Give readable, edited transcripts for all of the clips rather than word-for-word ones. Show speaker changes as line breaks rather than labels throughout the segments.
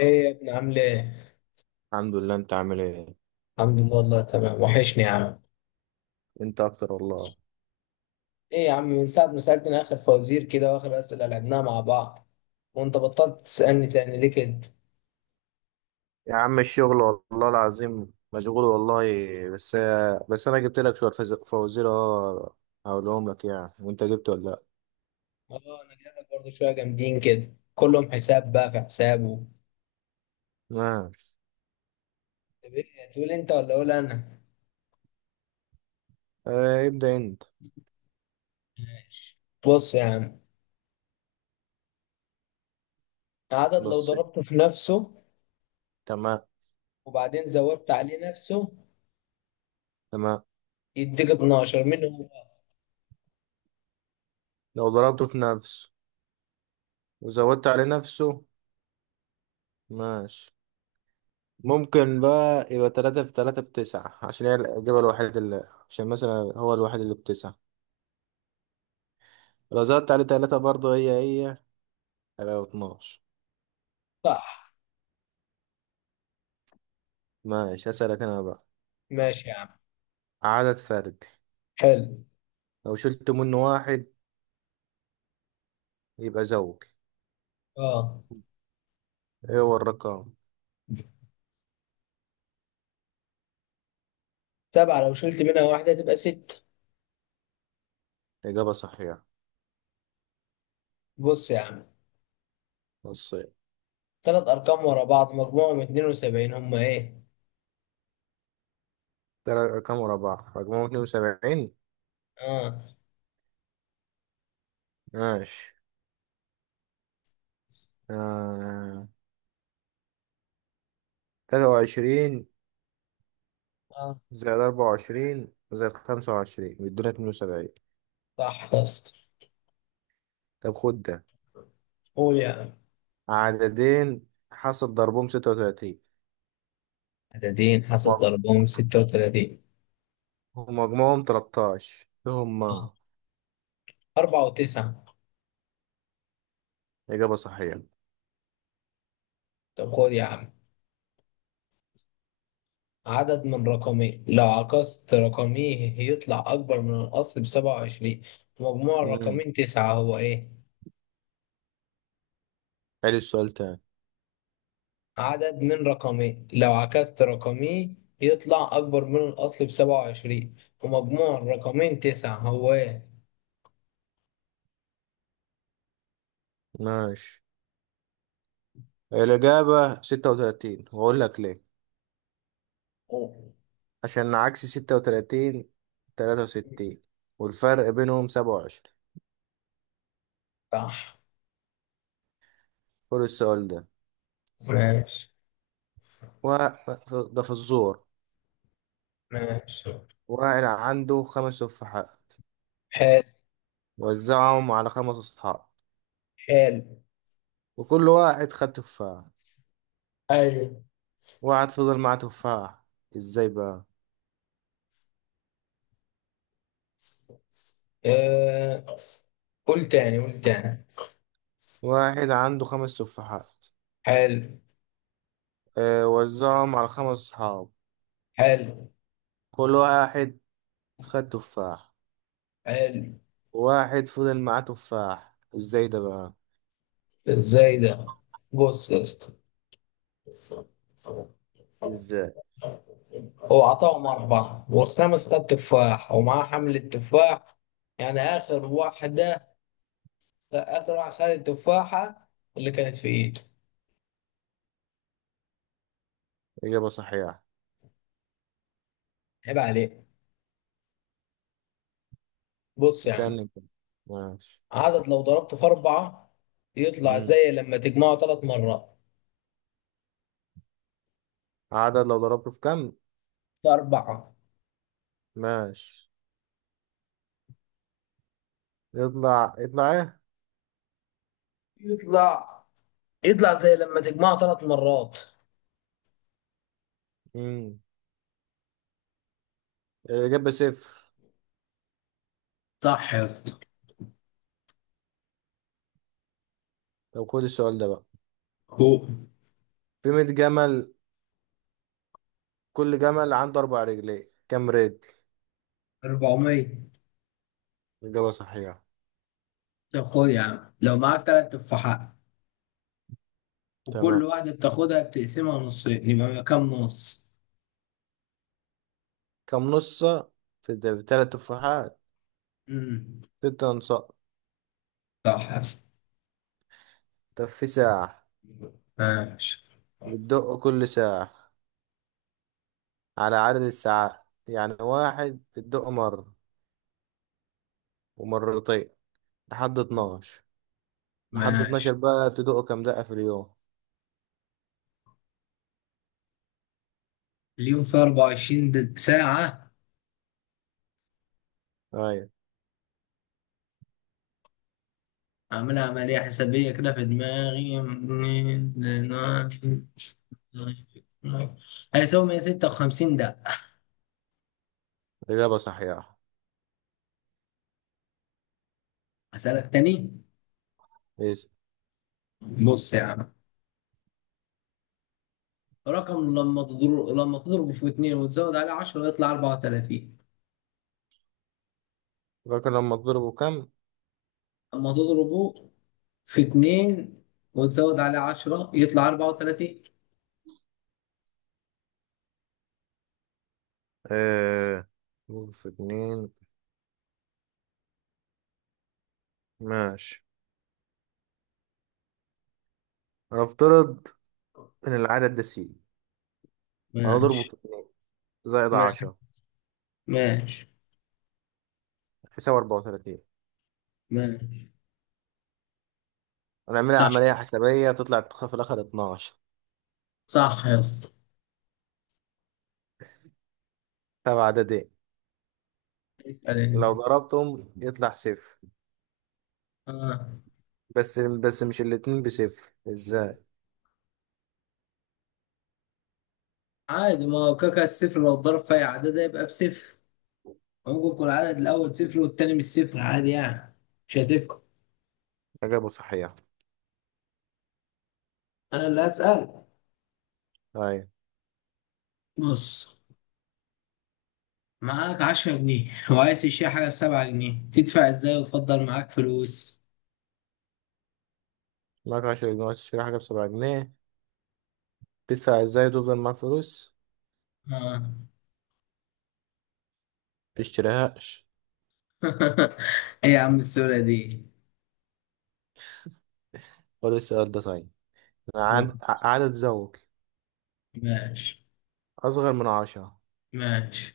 ايه يا ابني عامل ايه؟
الحمد لله، انت عامل ايه؟
الحمد لله والله تمام، وحشني يا عم.
انت اكتر والله.
ايه يا عم، من ساعة ما سألتني اخر فوازير كده واخر اسئلة لعبناها مع بعض وانت بطلت تسألني تاني ليه كده؟
يا عم الشغل والله العظيم مشغول والله. بس بس انا جبت لك شويه فوازير، هقولهم لك يعني، وانت جبت ولا لا؟
اه، انا جايلك برضه شوية جامدين كده، كلهم حساب بقى في حسابه.
ماشي.
طب ايه تقول انت ولا اقول انا؟
اه، ابدا انت.
ماشي. بص يا عم، عدد لو
بص.
ضربته في نفسه
تمام.
وبعدين زودت عليه نفسه
تمام،
يديك 12، مين هو؟
لو ضربته في نفسه وزودت عليه نفسه. ماشي. ممكن بقى يبقى تلاتة في تلاتة بتسعة، عشان هي الإجابة الوحيدة اللي... عشان مثلا هو الوحيد اللي بتسعة، لو زودت عليه تلاتة برضه هي هي هيبقى 12.
صح.
ماشي، هسألك أنا بقى.
ماشي يا عم.
عدد فردي
حلو.
لو شلت منه واحد يبقى زوج،
اه،
ايه هو الرقم؟
سبعة لو شلت منها واحدة تبقى ستة.
الإجابة صحيحة.
بص يا عم،
نصين.
ثلاث ارقام ورا بعض مجموعهم 72، هم ايه؟
تلات أرقام ورا بعض مجموعهم 72.
اه
ماشي. آه. 23
اه.
زائد 24 زائد 25 بيدونا 72.
صح يا اسطى.
طب خد ده،
قول يا عم.
عددين حاصل ضربهم 36
عددين حاسس ضربهم 36.
ومجموعهم 13، إيه
اه،
هما؟
أربعة وتسعة.
إجابة صحيحة.
طب خد يا عم، عدد من رقمين لو عكست رقميه يطلع أكبر من الأصل بـ27، مجموع
مم.
الرقمين تسعة، هو إيه؟
حلو، السؤال تاني.
عدد من رقمين لو عكست رقميه يطلع أكبر من الأصل بسبعة وعشرين ومجموع الرقمين تسعة، هو إيه؟
ماشي، الإجابة 36، وأقول لك ليه.
أوه.
عشان عكس 36 63، والفرق بينهم 27.
صح.
كل السؤال ده.
ماشي.
و ده في الزور.
ماشي.
واحد عنده خمس تفاحات،
حال.
وزعهم على خمس أصحاب،
حال.
وكل واحد خد تفاح،
ايوه.
واحد فضل معاه تفاح، ازاي بقى؟
آه. قول تاني قول تاني.
واحد عنده خمس تفاحات،
حال.
اه وزعهم على خمس أصحاب،
حال.
كل واحد خد تفاح،
حال.
واحد فضل معاه تفاح، ازاي ده بقى؟
ازاي ده. بص يا اسطى،
ازاي؟
هو عطاهم أربعة والخامس خد تفاح ومعاه حمل التفاح. يعني آخر واحدة، آخر واحد خد التفاحة اللي كانت في إيده.
إجابة صحيحة.
عيب عليك. بص يا عم،
اسألني انت. ماشي.
عدد لو ضربته في أربعة يطلع
مم.
زي لما تجمعه ثلاث مرات.
عدد لو ضربته في كم؟
في أربعة.
ماشي. يطلع ايه؟
يطلع يطلع زي لما تجمعه ثلاث مرات.
مم. الإجابة صفر.
صح يا اسطى.
طب خد السؤال ده بقى،
هو.
في 100 جمل، كل جمل عنده أربع رجلين، كم رجل؟
400.
الإجابة صحيحة.
طب خد يا عم، لو معاك تلات تفاحات وكل
تمام.
واحدة بتاخدها بتقسمها نصين، يبقى كام نص؟
كم نصة في تلات تفاحات؟
امم.
ست أنصاء.
صح يا اسطى.
طب في ساعة
ماشي.
بتدق كل ساعة على عدد الساعات، يعني واحد بتدق مرة، ومرتين، لحد 12 لحد 12
ماشي.
بقى تدق كم دقة في اليوم؟
اليوم فيه 24 ساعة.
أيوة.
عامل عملية حسابية كده في دماغي، هيساوي 156 دقة.
الإجابة صحيحة.
هسألك تاني.
إيه؟
بص يا عم، رقم لما تضربه في اتنين وتزود عليه 10 يطلع 34.
فاكر لما تضربه كام؟
لما تضربه في اتنين وتزود عليه عشرة يطلع أربعة وتلاتين.
آه، ضرب في اتنين. ماشي. هنفترض إن العدد ده سي، هنضربه
ماشي.
في اتنين زائد
ماشي.
عشرة
ماشي.
يساوي 34.
ماشي.
هنعملها
صح.
عملية حسابية تطلع في الآخر 12.
صح يا اسطى.
تبع، عددين
اسأل انت.
لو ضربتهم يطلع صفر.
آه.
بس مش الاتنين بصفر، ازاي؟
عادي، ما هو كاكا الصفر لو اتضرب في أي عدد هيبقى بصفر. ممكن يكون العدد الأول صفر والتاني مش صفر، عادي يعني. مش هتفرق.
إجابة صحيحة.
أنا اللي هسأل.
أيوة.
بص، معاك 10 جنيه وعايز تشتري حاجة بـ7 جنيه، تدفع ازاي وتفضل معاك فلوس؟
معاك 10 جنيه، عايز تشتري حاجة بـ7 جنيه، تدفع ازاي وتفضل معاك فلوس؟
آه.
متشتريهاش.
ايه يا عم السهولة دي.
خد السؤال ده طيب.
أوه.
عدد، عدد زوجي
ماشي.
أصغر من عشرة
ماشي.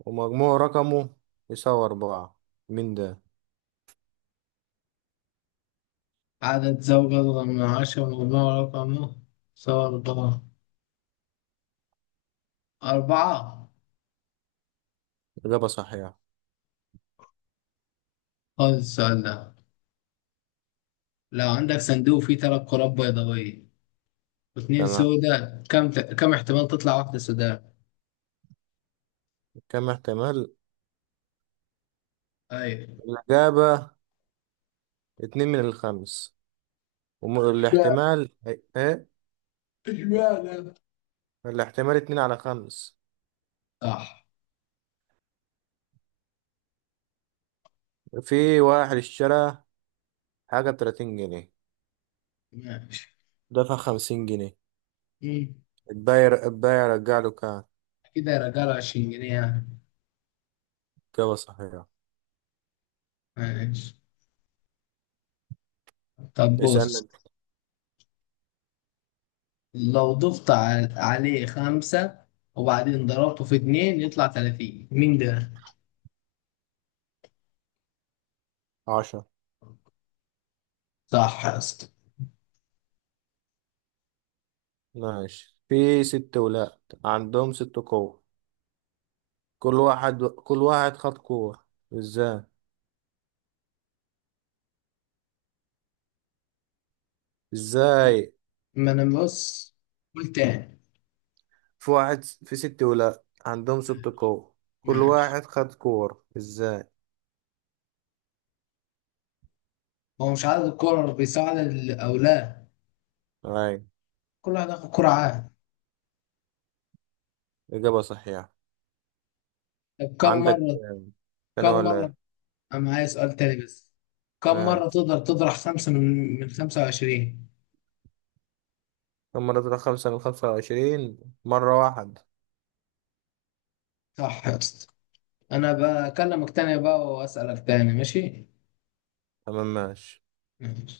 ومجموع رقمه يساوي أربعة، مين ده؟
عدد زوجة أصغر من 10، مجموع رقمه صور أربعة. أربعة.
إجابة صحيحة.
خد السؤال ده. لو عندك صندوق فيه تلات كرات بيضاوية واتنين
تمام.
سودا، كم احتمال تطلع واحدة سوداء؟
كم احتمال؟
أيوة.
الإجابة اتنين من الخمس.
اشمعنى.
والاحتمال إيه؟
اشمعنى.
الاحتمال اتنين على خمس.
صح.
في واحد اشترى حاجة بـ30 جنيه،
ماشي.
دفع 50 جنيه،
مم.
البايع رجع له كام؟
كده يا رجالة، 20 جنيه يعني.
إجابة صحيحة.
ماشي. طب
اسأل
بص،
من.
لو ضفت عليه خمسة وبعدين ضربته في اتنين يطلع 30، مين ده؟
عشرة.
صح يا اسطى.
ماشي، في ست ولاد عندهم ست قوة، كل واحد خد قوة، ازاي؟ ازاي؟
ما انا بص. قول تاني.
في واحد، في ست ولاد عندهم ست قوة، كل
ماشي.
واحد خد كور، ازاي؟
هو مش عدد الكرة بيساعد او لا.
اي.
كل واحد ياخد كرة عادي.
إجابة صحيحة.
طب كم
عندك.
مرة.
أنا
كم
ولا
مرة.
إيه؟
انا معايا سؤال تاني بس. كم مرة
ماشي.
تقدر تطرح خمسة من 25.
كم مرة طلع خمسة من خمسة وعشرين؟ مرة واحد.
صح يا اسطى. انا بكلمك تاني بقى واسألك تاني، ماشي.
تمام ماشي.
ماشي.